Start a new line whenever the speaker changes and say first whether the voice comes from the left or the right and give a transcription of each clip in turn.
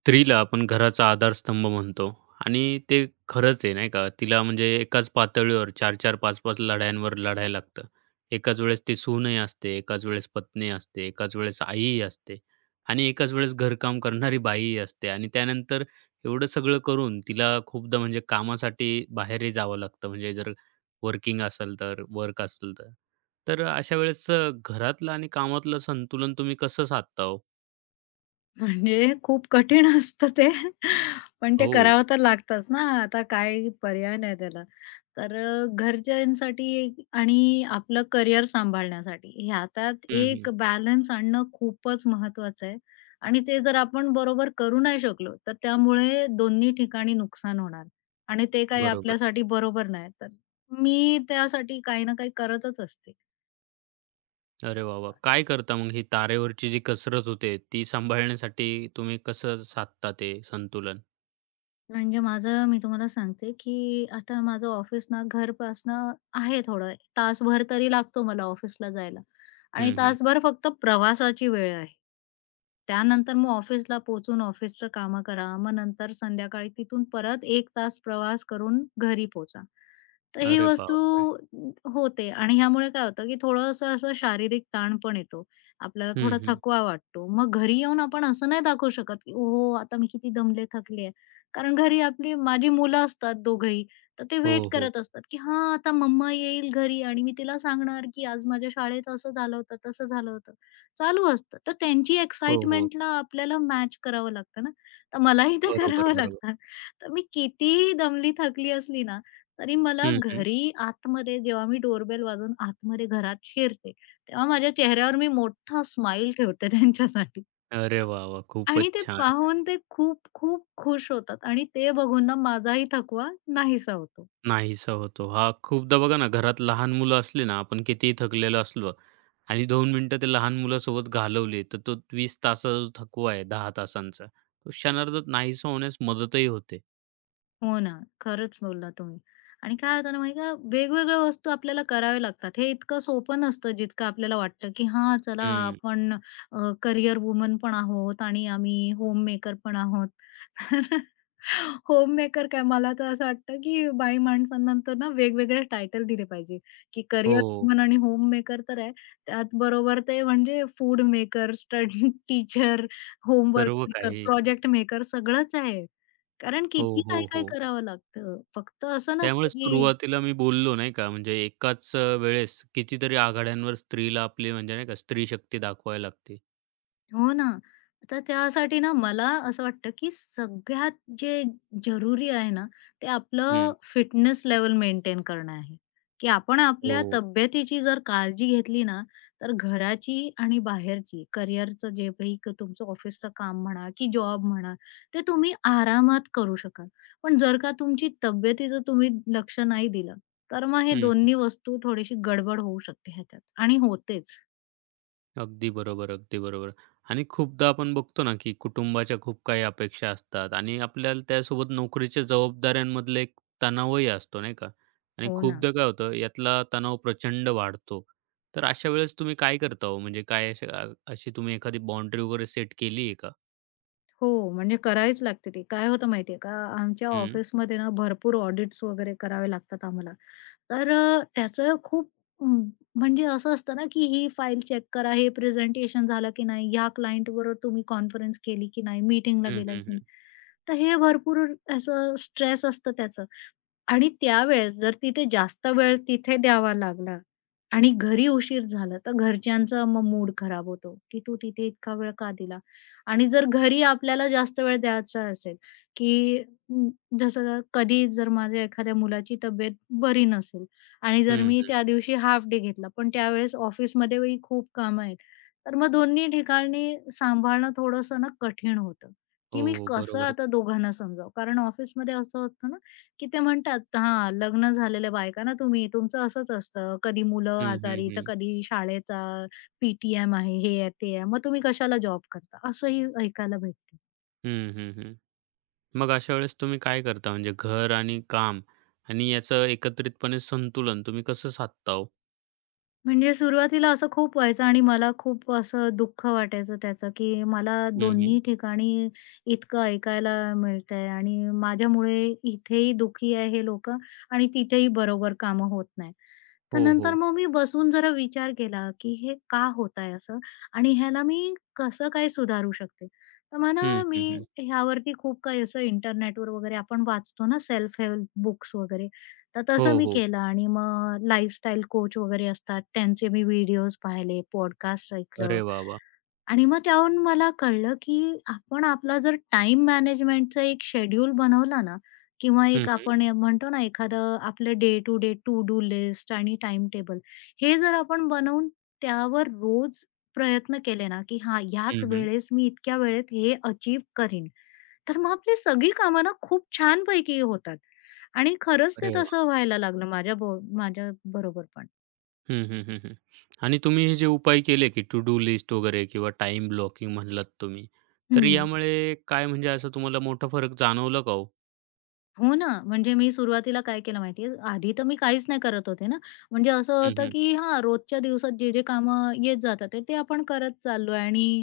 right: स्त्रीला आपण घराचा आधारस्तंभ म्हणतो आणि ते खरंच आहे नाही का? तिला म्हणजे एकाच पातळीवर 4-4, 5-5 लढ्यांवर लढायला लागतं. एकाच वेळेस ती सूनही असते, एकाच वेळेस पत्नी असते, एकाच वेळेस आईही असते आणि एकाच वेळेस घरकाम करणारी बाईही असते आणि त्यानंतर एवढं सगळं करून तिला खूपदा म्हणजे कामासाठी बाहेरही जावं लागतं. म्हणजे जर वर्किंग असेल तर, वर्क असेल तर. तर अशा वेळेस घरातलं आणि कामातलं संतुलन तुम्ही कसं साधता हो?
left: म्हणजे खूप कठीण असतं ते. पण ते
right: हो.
left: करावं तर लागतंच ना, आता काय पर्याय नाही त्याला. तर घरच्यांसाठी आणि आपलं करिअर सांभाळण्यासाठी ह्यात
right: हं, हं.
left: एक बॅलन्स आणणं खूपच महत्वाचं आहे आणि ते जर आपण बरोबर करू नाही शकलो, तर त्यामुळे दोन्ही ठिकाणी नुकसान होणार आणि ते काही
right: बरोबर.
left: आपल्यासाठी बरोबर नाही. तर मी त्यासाठी काही ना काही करतच असते.
right: अरे वाह, वाह! काय करता मग ही तारेवरची जी कसरत होते, ती सांभाळण्यासाठी तुम्ही कसं साधता ते संतुलन?
left: म्हणजे माझं मी तुम्हाला सांगते, की आता माझं ऑफिस ना घरपासनं आहे, थोडं तासभर तरी लागतो मला ऑफिसला जायला आणि
right: हं, हं.
left: तासभर फक्त प्रवासाची वेळ आहे. त्यानंतर मग ऑफिसला पोहोचून ऑफिसचं कामं करा. मग नंतर संध्याकाळी तिथून परत एक तास प्रवास करून घरी पोचा। तर ही
right: अरे
left: वस्तू
right: बापरे!
left: होते आणि ह्यामुळे काय होतं, की थोडंसं असं शारीरिक ताण पण येतो. आपल्याला
right: हं,
left: थोडा
right: हं.
left: थकवा वाटतो. मग घरी येऊन आपण असं नाही दाखवू शकत, की "ओहो, आता मी किती दमले, थकले आहे." कारण घरी आपली माझी मुलं असतात दोघंही. तर ते
right: हो,
left: वेट
right: हो.
left: करत असतात, की "हां, आता मम्मा येईल घरी आणि मी तिला सांगणार, की आज माझ्या शाळेत असं झालं होतं, तसं झालं होतं." चालू असतं. तर त्यांची
right: हो, हो.
left: एक्साइटमेंटला आपल्याला मॅच करावं लागतं ना, तर मलाही ते
right: बरोबर,
left: करावं
right: बरोबर.
left: लागतं. तर मी कितीही दमली थकली असली ना, तरी मला
right: हं, हं.
left: घरी आतमध्ये जेव्हा मी डोरबेल वाजवून आतमध्ये घरात शिरते, तेव्हा माझ्या चेहऱ्यावर मी मोठा स्माईल ठेवते त्यांच्यासाठी
right: अरे वाह, वाह!
left: आणि
right: खूपच
left: ते
right: छान.
left: पाहून ते खूप खूप खुश होतात आणि ते बघून ना माझाही थकवा नाहीसा होतो.
right: नाहीसा होतो. हा खूपदा बघा ना, घरात लहान मुलं असली ना, आपण कितीही थकलेलो असलो आणि 2 मिनिटं ते लहान मुलासोबत घालवली, तर तो 20 तासाचा जो थकवा आहे 10 तासांचा, तो क्षणार्धात नाहीसा होण्यास मदतही होते.
left: हो ना, खरंच बोलला तुम्ही. आणि काय होतं ना माहिती का, वेगवेगळ्या वस्तू आपल्याला कराव्या लागतात. हे इतकं सोपं नसतं जितकं आपल्याला वाटतं, की हां, चला
right: हं.
left: आपण करियर वुमन पण आहोत आणि आम्ही होममेकर पण आहोत. तर होममेकर काय, मला तर असं वाटतं, की बाई माणसांना तर ना वेगवेगळे टायटल दिले पाहिजे, की करियर
right: हो.
left: वुमन आणि होममेकर तर आहे. त्यात बरोबर ते म्हणजे food maker, study teacher, homework
right: सर्व
left: मेकर,
right: काही.
left: प्रोजेक्ट मेकर सगळंच आहे. कारण
right: हो,
left: किती
right: हो,
left: काय-काय
right: हो.
left: करावं लागतं. फक्त असं
right: त्यामुळे
left: नसतं, की
right: सुरुवातीला मी बोललो नाही का, म्हणजे एकाच वेळेस कितीतरी आघाड्यांवर स्त्रीला आपली म्हणजे नाही का स्त्री शक्ती दाखवायला लागते.
left: हो ना. तर त्यासाठी ना मला असं वाटतं, की सगळ्यात जे जरुरी आहे ना, ते आपलं
right: हं.
left: फिटनेस लेवल मेंटेन करणं आहे, की आपण
right: हो.
left: आपल्या तब्येतीची जर काळजी घेतली ना, तर घराची आणि बाहेरची करिअरचं जे काही तुमचं ऑफिसचं काम म्हणा, की जॉब म्हणा, ते तुम्ही आरामात करू शकाल. पण जर का तुमची तब्येतीचं तुम्ही लक्ष नाही दिलं, तर मग हे
right: हं, हं.
left: दोन्ही वस्तू थोडीशी गडबड होऊ शकते ह्याच्यात आणि होतेच.
right: अगदी बरोबर, अगदी बरोबर. आणि खूपदा आपण बघतो ना, की कुटुंबाच्या खूप काही अपेक्षा असतात आणि आपल्याला त्यासोबत नोकरीच्या जबाबदाऱ्यांमधला एक तणावही असतो नाही का? आणि
left: हो ना.
right: खूपदा काय होतं यातला तणाव प्रचंड वाढतो. तर अशा वेळेस तुम्ही काय करता हो? म्हणजे काय अशा अशी तुम्ही एखादी बाउंडरी वगैरे सेट केली आहे का?
left: हो, म्हणजे करावीच लागते ती. काय होतं माहिती आहे का, आमच्या
right: हं.
left: ऑफिसमध्ये ना भरपूर ऑडिट्स वगैरे करावे लागतात आम्हाला. तर त्याचं खूप अं, म्हणजे असं असतं ना, की ही फाईल चेक करा, हे प्रेझेंटेशन झालं की नाही, ह्या क्लायंटबरोबर तुम्ही कॉन्फरन्स केली की नाही, मीटिंगला
right: हं,
left: गेला
right: हं,
left: की नाही.
right: हं.
left: तर हे भरपूर असं स्ट्रेस असतं त्याचं. आणि त्यावेळेस जर तिथे जास्त वेळ तिथे द्यावा लागला आणि घरी उशीर झाला, तर घरच्यांचा मग मूड खराब होतो, की "तू तिथे इतका वेळ का दिला?" आणि जर घरी आपल्याला जास्त वेळ द्यायचा असेल, की अं, जसं कधी जर माझ्या एखाद्या मुलाची तब्येत बरी नसेल आणि जर मी
right: हं.
left: त्या दिवशी हाल्फ डे घेतला, पण त्यावेळेस ऑफिसमध्येही खूप कामं आहेत, तर मग दोन्ही ठिकाणी सांभाळणं थोडंसं ना कठीण होतं, की मी
right: हो,
left: कसं
right: बरोबर.
left: आता दोघांना समजावू? कारण ऑफिसमध्ये असं होतं ना, की ते म्हणतात हां, लग्न झालेल्या बायका ना तुम्ही, तुमचं असंच असतं. कधी मुलं
right: हं, हं,
left: आजारी, तर
right: हं.
left: कधी शाळेचा पी-टी-एम आहे, हे आहे, ते आहे. मग तुम्ही कशाला जॉब करता? असंही ऐकायला भेटतं.
right: हं, हं, हं. मग अशा वेळेस तुम्ही काय करता? म्हणजे घर आणि काम आणि याचं एकत्रितपणे संतुलन तुम्ही कसं साधता हो?
left: म्हणजे सुरुवातीला असं खूप व्हायचं आणि मला खूप असं दुःख वाटायचं त्याचं, की मला
right: हं, हं.
left: दोन्ही ठिकाणी इतकं ऐकायला मिळतंय आणि माझ्यामुळे इथेही दुखी आहे हे लोकं आणि तिथेही बरोबर कामं होत नाही. तर
right: हो,
left: नंतर
right: हो.
left: मग मी बसून जरा विचार केला, की हे का होत आहे असं? आणि ह्याला मी कसं काय सुधारू शकते? तर
right: हं,
left: म्हणा मी
right: हं, हं.
left: ह्यावरती खूप काही असं इंटरनेटवर वगैरे आपण वाचतो ना सेल्फ हेल्प बुक्स वगैरे, तर
right: हो,
left: तसं मी
right: हो.
left: केलं आणि मग लाईफस्टाईल कोच वगैरे असतात, त्यांचे मी व्हिडिओज पाहिले, पॉडकास्ट
right: अरे
left: ऐकलं
right: वाह, वाह!
left: आणि मग त्याहून मला कळलं, की आपण आपला जर टाईम मॅनेजमेंटचं एक शेड्यूल बनवला ना किंवा
right: हं,
left: एक
right: हं.
left: आपण म्हणतो ना एखादं आपलं day to day to do list आणि टाइम टेबल, हे जर आपण बनवून त्यावर रोज प्रयत्न केले ना, की हा
right: हं,
left: ह्याच
right: हं.
left: वेळेस मी इतक्या वेळेत हे अचीव करीन, तर मग आपली सगळी कामं ना खूप छानपैकी होतात आणि खरंच
right: अरे
left: ते
right: वाह!
left: तसं व्हायला लागलं माझ्या बरोबर पण.
right: हं, हं, हं, हं. आणि तुम्ही हे जे उपाय केले, की टू डू लिस्ट वगैरे किंवा टाईम ब्लॉकिंग म्हणलात तुम्ही, तर
left: हम्म.
right: यामुळे काय म्हणजे असं तुम्हाला मोठा फरक जाणवला का हो?
left: हो ना, म्हणजे मी सुरुवातीला काय केलं माहितीये, आधी तर मी काहीच नाही करत होते ना. म्हणजे असं
right: हं,
left: होतं,
right: हं.
left: की हा रोजच्या दिवसात जे जे कामं येत जातात आहे, ते आपण करत चाललोय आणि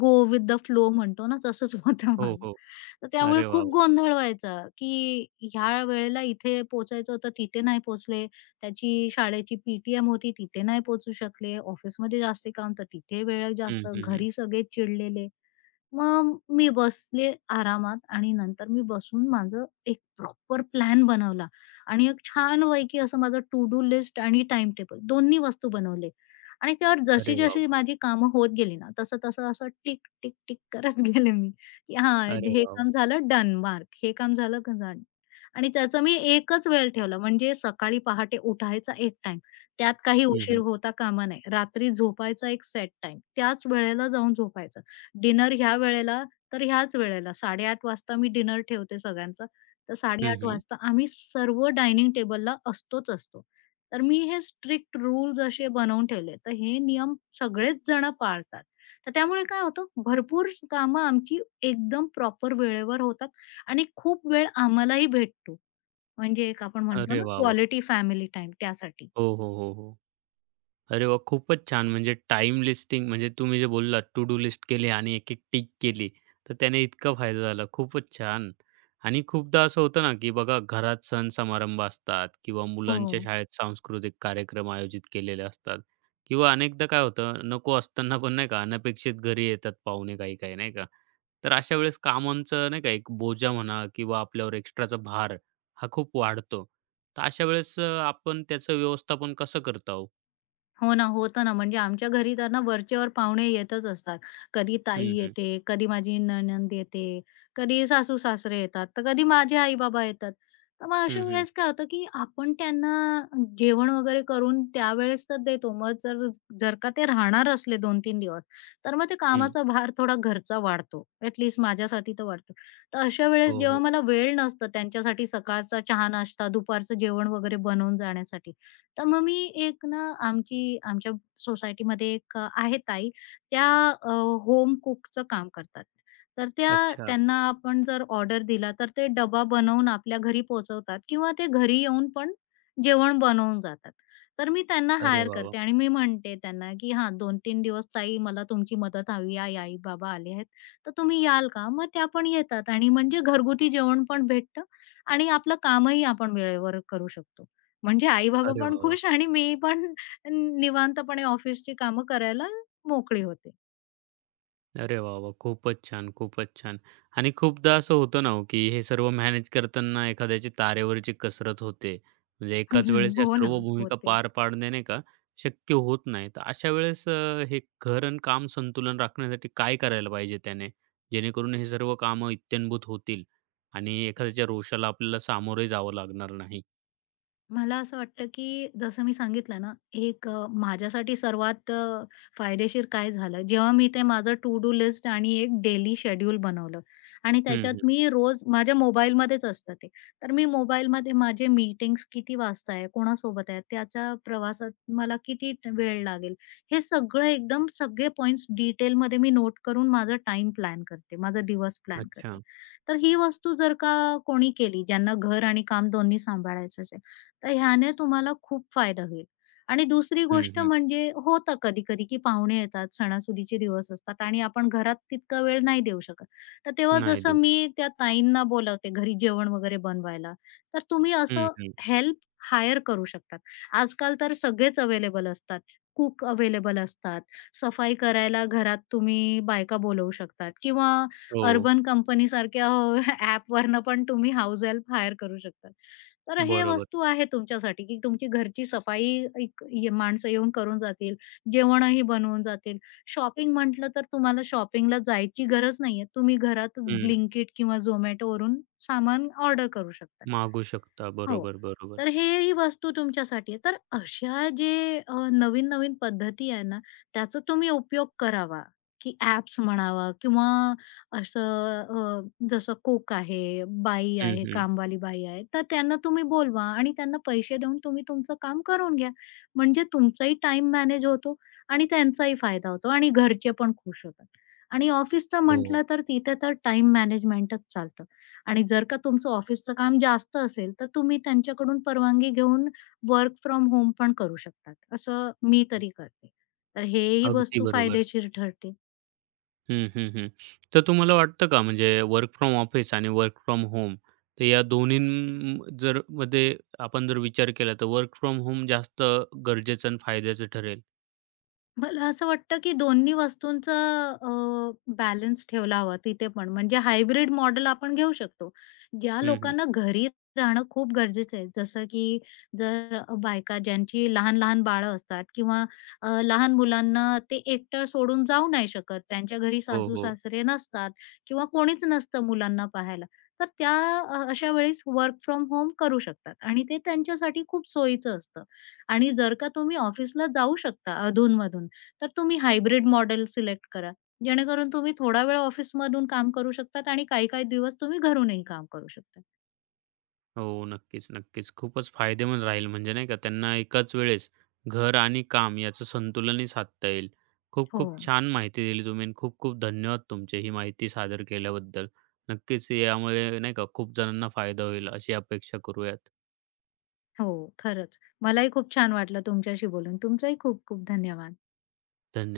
left: गो विथ द फ्लो म्हणतो ना, तसंच होतं
right: हो,
left: माझं.
right: हो.
left: तर त्यामुळे
right: अरे वाह,
left: खूप
right: वाह!
left: गोंधळ व्हायचा, की ह्या वेळेला इथे पोहोचायचं होतं, तिथे नाही पोहोचले. त्याची शाळेची पी होती, तिथे नाही पोहोचू शकले. ऑफिसमध्ये जास्त काम, तर तिथे वेळ
right: हं,
left: जास्त.
right: हं, हं.
left: घरी सगळे चिडलेले. मग मी बसले आरामात आणि नंतर मी बसून माझं एक प्रॉपर प्लॅन बनवला आणि एक छान छानपैकी असं माझं टू डू लिस्ट आणि टाईम टेबल दोन्ही वस्तू बनवले. आणि त्यावर जशी,
right: अरे वाह,
left: जशी
right: वाह!
left: माझी कामं होत गेली ना, तसं, तसं असं टिक, टिक, टिक करत गेले मी, की हां,
right: अरे
left: हे
right: वाह, वाह!
left: काम झालं डन मार्क, हे काम झालं का डन. आणि त्याचं मी एकच वेळ ठेवला, म्हणजे सकाळी पहाटे उठायचा एक टाईम, त्यात काही
right: हं,
left: उशीर
right: हं.
left: होता कामा नये. रात्री झोपायचा एक सेट टाईम, त्याच वेळेला जाऊन झोपायचं. डिनर ह्या वेळेला, तर ह्याच वेळेला 8:30 वाजता मी डिनर ठेवते सगळ्यांचा. तर
right: हं,
left: 8:30
right: हं.
left: वाजता आम्ही सर्व डायनिंग टेबलला असतोच असतो. तर मी हे स्ट्रिक्ट रूल्स असे बनवून ठेवले. तर हे नियम सगळेच जण पाळतात. तर त्यामुळे काय होतं, भरपूर कामं आमची एकदम प्रॉपर वेळेवर होतात आणि खूप वेळ आम्हालाही भेटतो. म्हणजे एक आपण म्हणतो
right: अरे
left: ना
right: वाह, वाह!
left: क्वालिटी फॅमिली टाईम त्यासाठी.
right: हो, हो, हो, हो. अरे वाह! खूपच छान. म्हणजे टाईम लिस्टिंग म्हणजे तुम्ही जे बोललात टू डू लिस्ट केली आणि एक-एक टिक केली, तर त्याने इतका फायदा झाला. खूपच छान. आणि खूपदा असं होतं ना, की बघा घरात सण समारंभ असतात किंवा मुलांच्या
left: हो.
right: शाळेत सांस्कृतिक कार्यक्रम आयोजित केलेले असतात किंवा अनेकदा काय होतं, नको असताना पण नाही का अनपेक्षित घरी येतात पाहुणे काही-काही नाही का? तर अशा वेळेस कामांचं नाही का एक बोजा म्हणा किंवा आपल्यावर एक्स्ट्राचा भार हा खूप वाढतो. तर अशा वेळेस आपण त्याचं व्यवस्थापन कसं करता हो?
left: हो ना, होतं ना. म्हणजे आमच्या घरी तर ना वरचेवर पाहुणे येतच असतात. कधी ताई
right: हं, हं.
left: येते, कधी माझी नणंद येते, कधी सासू-सासरे येतात, तर कधी माझे आई-बाबा येतात. तर मग
right: हं,
left: अशा
right: हं,
left: वेळेस काय होतं, की आपण त्यांना जेवण वगैरे करून त्यावेळेस तर देतो. मग जर जर का ते राहणार असले 2-3 दिवस, तर मग ते
right: हं.
left: कामाचा भार थोडा घरचा वाढतो. ॲट माझ्यासाठी तर वाढतो. तर अशा वेळेस
right: हो,
left: जेव्हा
right: हो.
left: मला वेळ नसतं त्यांच्यासाठी सकाळचा चहा-नाश्ता, दुपारचं जेवण वगैरे बनवून जाण्यासाठी, तर मग मी एक ना आमच्या सोसायटीमध्ये एक आहेत ताई, त्या होम कुकचं काम करतात. तर
right: अच्छा.
left: त्यांना आपण जर ऑर्डर दिला, तर ते डबा बनवून आपल्या घरी पोहोचवतात किंवा ते घरी येऊन पण जेवण बनवून जातात. तर मी त्यांना
right: अरे
left: हायर
right: वाह, वाह!
left: करते आणि मी म्हणते त्यांना, की "हां, 2-3 दिवस ताई मला तुमची मदत हवी आहे. आई-बाबा आले आहेत, तर तुम्ही याल का?" मग त्या पण येतात आणि म्हणजे घरगुती जेवण पण भेटतं आणि आपलं कामही आपण वेळेवर करू शकतो. म्हणजे आई-बाबा
right: अरे
left: पण
right: वाह, वाह!
left: खुश आणि मी पण निवांतपणे ऑफिसची कामं करायला मोकळी होते.
right: अरे वाह, वाह! खूपच छान, खूपच छान. आणि खूपदा असं होतं ना हो, की हे सर्व मॅनेज करताना एखाद्याची तारेवरची कसरत होते. म्हणजे एकाच वेळेस या
left: हो ना,
right: सर्व भूमिका
left: होते.
right: पार पाडणे नाही का शक्य होत नाही. तर अशा वेळेस हे घर आणि काम संतुलन राखण्यासाठी काय करायला पाहिजे त्याने? जेणेकरून हे सर्व कामं इत्याभूत होतील आणि एखाद्याच्या रोषाला आपल्याला सामोरे जावं लागणार नाही.
left: मला असं वाटतं, की जसं मी सांगितलं ना, एक माझ्यासाठी सर्वात फायदेशीर काय झालं, जेव्हा मी ते माझं टू डू लिस्ट आणि एक डेली शेड्यूल बनवलं आणि
right: हं, हं.
left: त्याच्यात मी रोज माझ्या मोबाईलमध्येच असतं ते. तर मी मोबाईलमध्ये माझे मीटिंग्स किती वाजता आहे, कोणासोबत आहे, त्याच्या प्रवासात मला किती वेळ लागेल, हे सगळं एकदम सगळे पॉइंट्स डिटेलमध्ये मी नोट करून माझा टाईम प्लॅन करते, माझा दिवस प्लॅन करते.
right: अच्छा.
left: तर ही वस्तू जर का कोणी केली, ज्यांना घर आणि काम दोन्ही सांभाळायचंच आहे, तर ह्याने तुम्हाला खूप फायदा होईल. आणि दुसरी
right: हं,
left: गोष्ट
right: हं.
left: म्हणजे होतं कधी-कधी, की पाहुणे येतात, सणासुदीचे दिवस असतात आणि आपण घरात तितका वेळ नाही देऊ शकत. तर तेव्हा
right: नाही
left: जसं
right: देऊ.
left: मी त्या ताईंना बोलावते घरी जेवण वगैरे बनवायला, तर तुम्ही
right: हं,
left: असं
right: हं.
left: हेल्प हायर करू शकतात. आजकाल तर सगळेच अवेलेबल असतात. कूक अवेलेबल असतात. सफाई करायला घरात तुम्ही बायका बोलवू शकतात किंवा
right: हो.
left: अर्बन कंपनीसारख्या ॲपवरनं पण तुम्ही हाउस हेल्प हायर करू शकता. तर हे
right: बरोबर.
left: वस्तू आहे तुमच्यासाठी, की तुमची घरची सफाई एक ये माणसं येऊन करून जातील, जेवणही बनवून जातील. शॉपिंग म्हटलं तर तुम्हाला शॉपिंगला जायची गरज नाहीये. तुम्ही घरातच
right: हं.
left: Blinkit किंवा Zomatoवरून सामान ऑर्डर करू शकता.
right: मागू शकता.
left: हो.
right: बरोबर, बरोबर.
left: तर हेही वस्तू तुमच्यासाठी आहे. तर अशा जे अ, नवीन-नवीन पद्धती आहे ना, त्याचा तुम्ही उपयोग करावा, की ॲप्स म्हणावा किंवा असं अ, जसं कूक आहे, बाई
right: हं,
left: आहे,
right: हं.
left: कामवाली बाई आहे, तर त्यांना तुम्ही बोलवा आणि त्यांना पैसे देऊन तुम्ही तुमचं काम करून घ्या. म्हणजे तुमचाही टाईम मॅनेज होतो आणि त्यांचाही फायदा होतो आणि घरचे पण खुश होतात. आणि ऑफिसचं
right: हो.
left: म्हटलं तर तिथे तर टाईम मॅनेजमेंटच चालतं. आणि जर का तुमचं ऑफिसचं काम जास्त असेल, तर तुम्ही त्यांच्याकडून परवानगी घेऊन वर्क फ्रॉम होम पण करू शकतात. असं मी तरी करते. तर हेही
right: अगदी
left: वस्तू
right: बरोबर.
left: फायदेशीर ठरते.
right: हं, हं, हं. तर तुम्हाला वाटतं का म्हणजे वर्क फ्रॉम ऑफिस आणि वर्क फ्रॉम होम तर या दोन्ही जर मध्ये आपण जर विचार केला तर वर्क फ्रॉम होम जास्त गरजेचं आणि फायद्याचं ठरेल?
left: मला असं वाटतं, की दोन्ही वस्तूंचा अ, बॅलन्स ठेवला हवा तिथे पण. म्हणजे हायब्रिड मॉडेल आपण घेऊ शकतो. ज्या
right: हं, हं.
left: लोकांना घरी राहणं खूप गरजेचं आहे. जसं की जर बायका ज्यांची लहान-लहान बाळं असतात किंवा लहान मुलांना ते एकटं सोडून जाऊ नाही शकत. त्यांच्या घरी
right: हो, हो.
left: सासू-सासरे नसतात किंवा कोणीच नसतं मुलांना पाहायला. तर अशा वेळेस वर्क फ्रॉम होम करू शकतात आणि ते त्यांच्यासाठी खूप सोयीचं असतं. आणि जर का तुम्ही ऑफिसला जाऊ शकता अधून, तर तुम्ही हायब्रिड मॉडेल सिलेक्ट करा. जेणेकरून तुम्ही थोडा वेळ ऑफिसमधून काम करू शकतात आणि काही-काही दिवस तुम्ही घरूनही काम करू शकता.
right: हो, नक्कीच, नक्कीच. खूपच फायदेमंद राहील म्हणजे नाही का, त्यांना एकाच वेळेस घर आणि काम याचं संतुलनही साधता येईल.
left: हो,
right: खूप-खूप छान माहिती दिली तुम्ही आणि खूप-खूप धन्यवाद तुमचे ही माहिती सादर केल्याबद्दल. नक्कीच यामुळे नाही का खूप जणांना फायदा होईल अशी अपेक्षा करूयात.
left: हो. खरंच. मलाही खूप छान वाटलं तुमच्याशी बोलून. तुमचंही खूप खूप धन्यवाद.
right: धन्य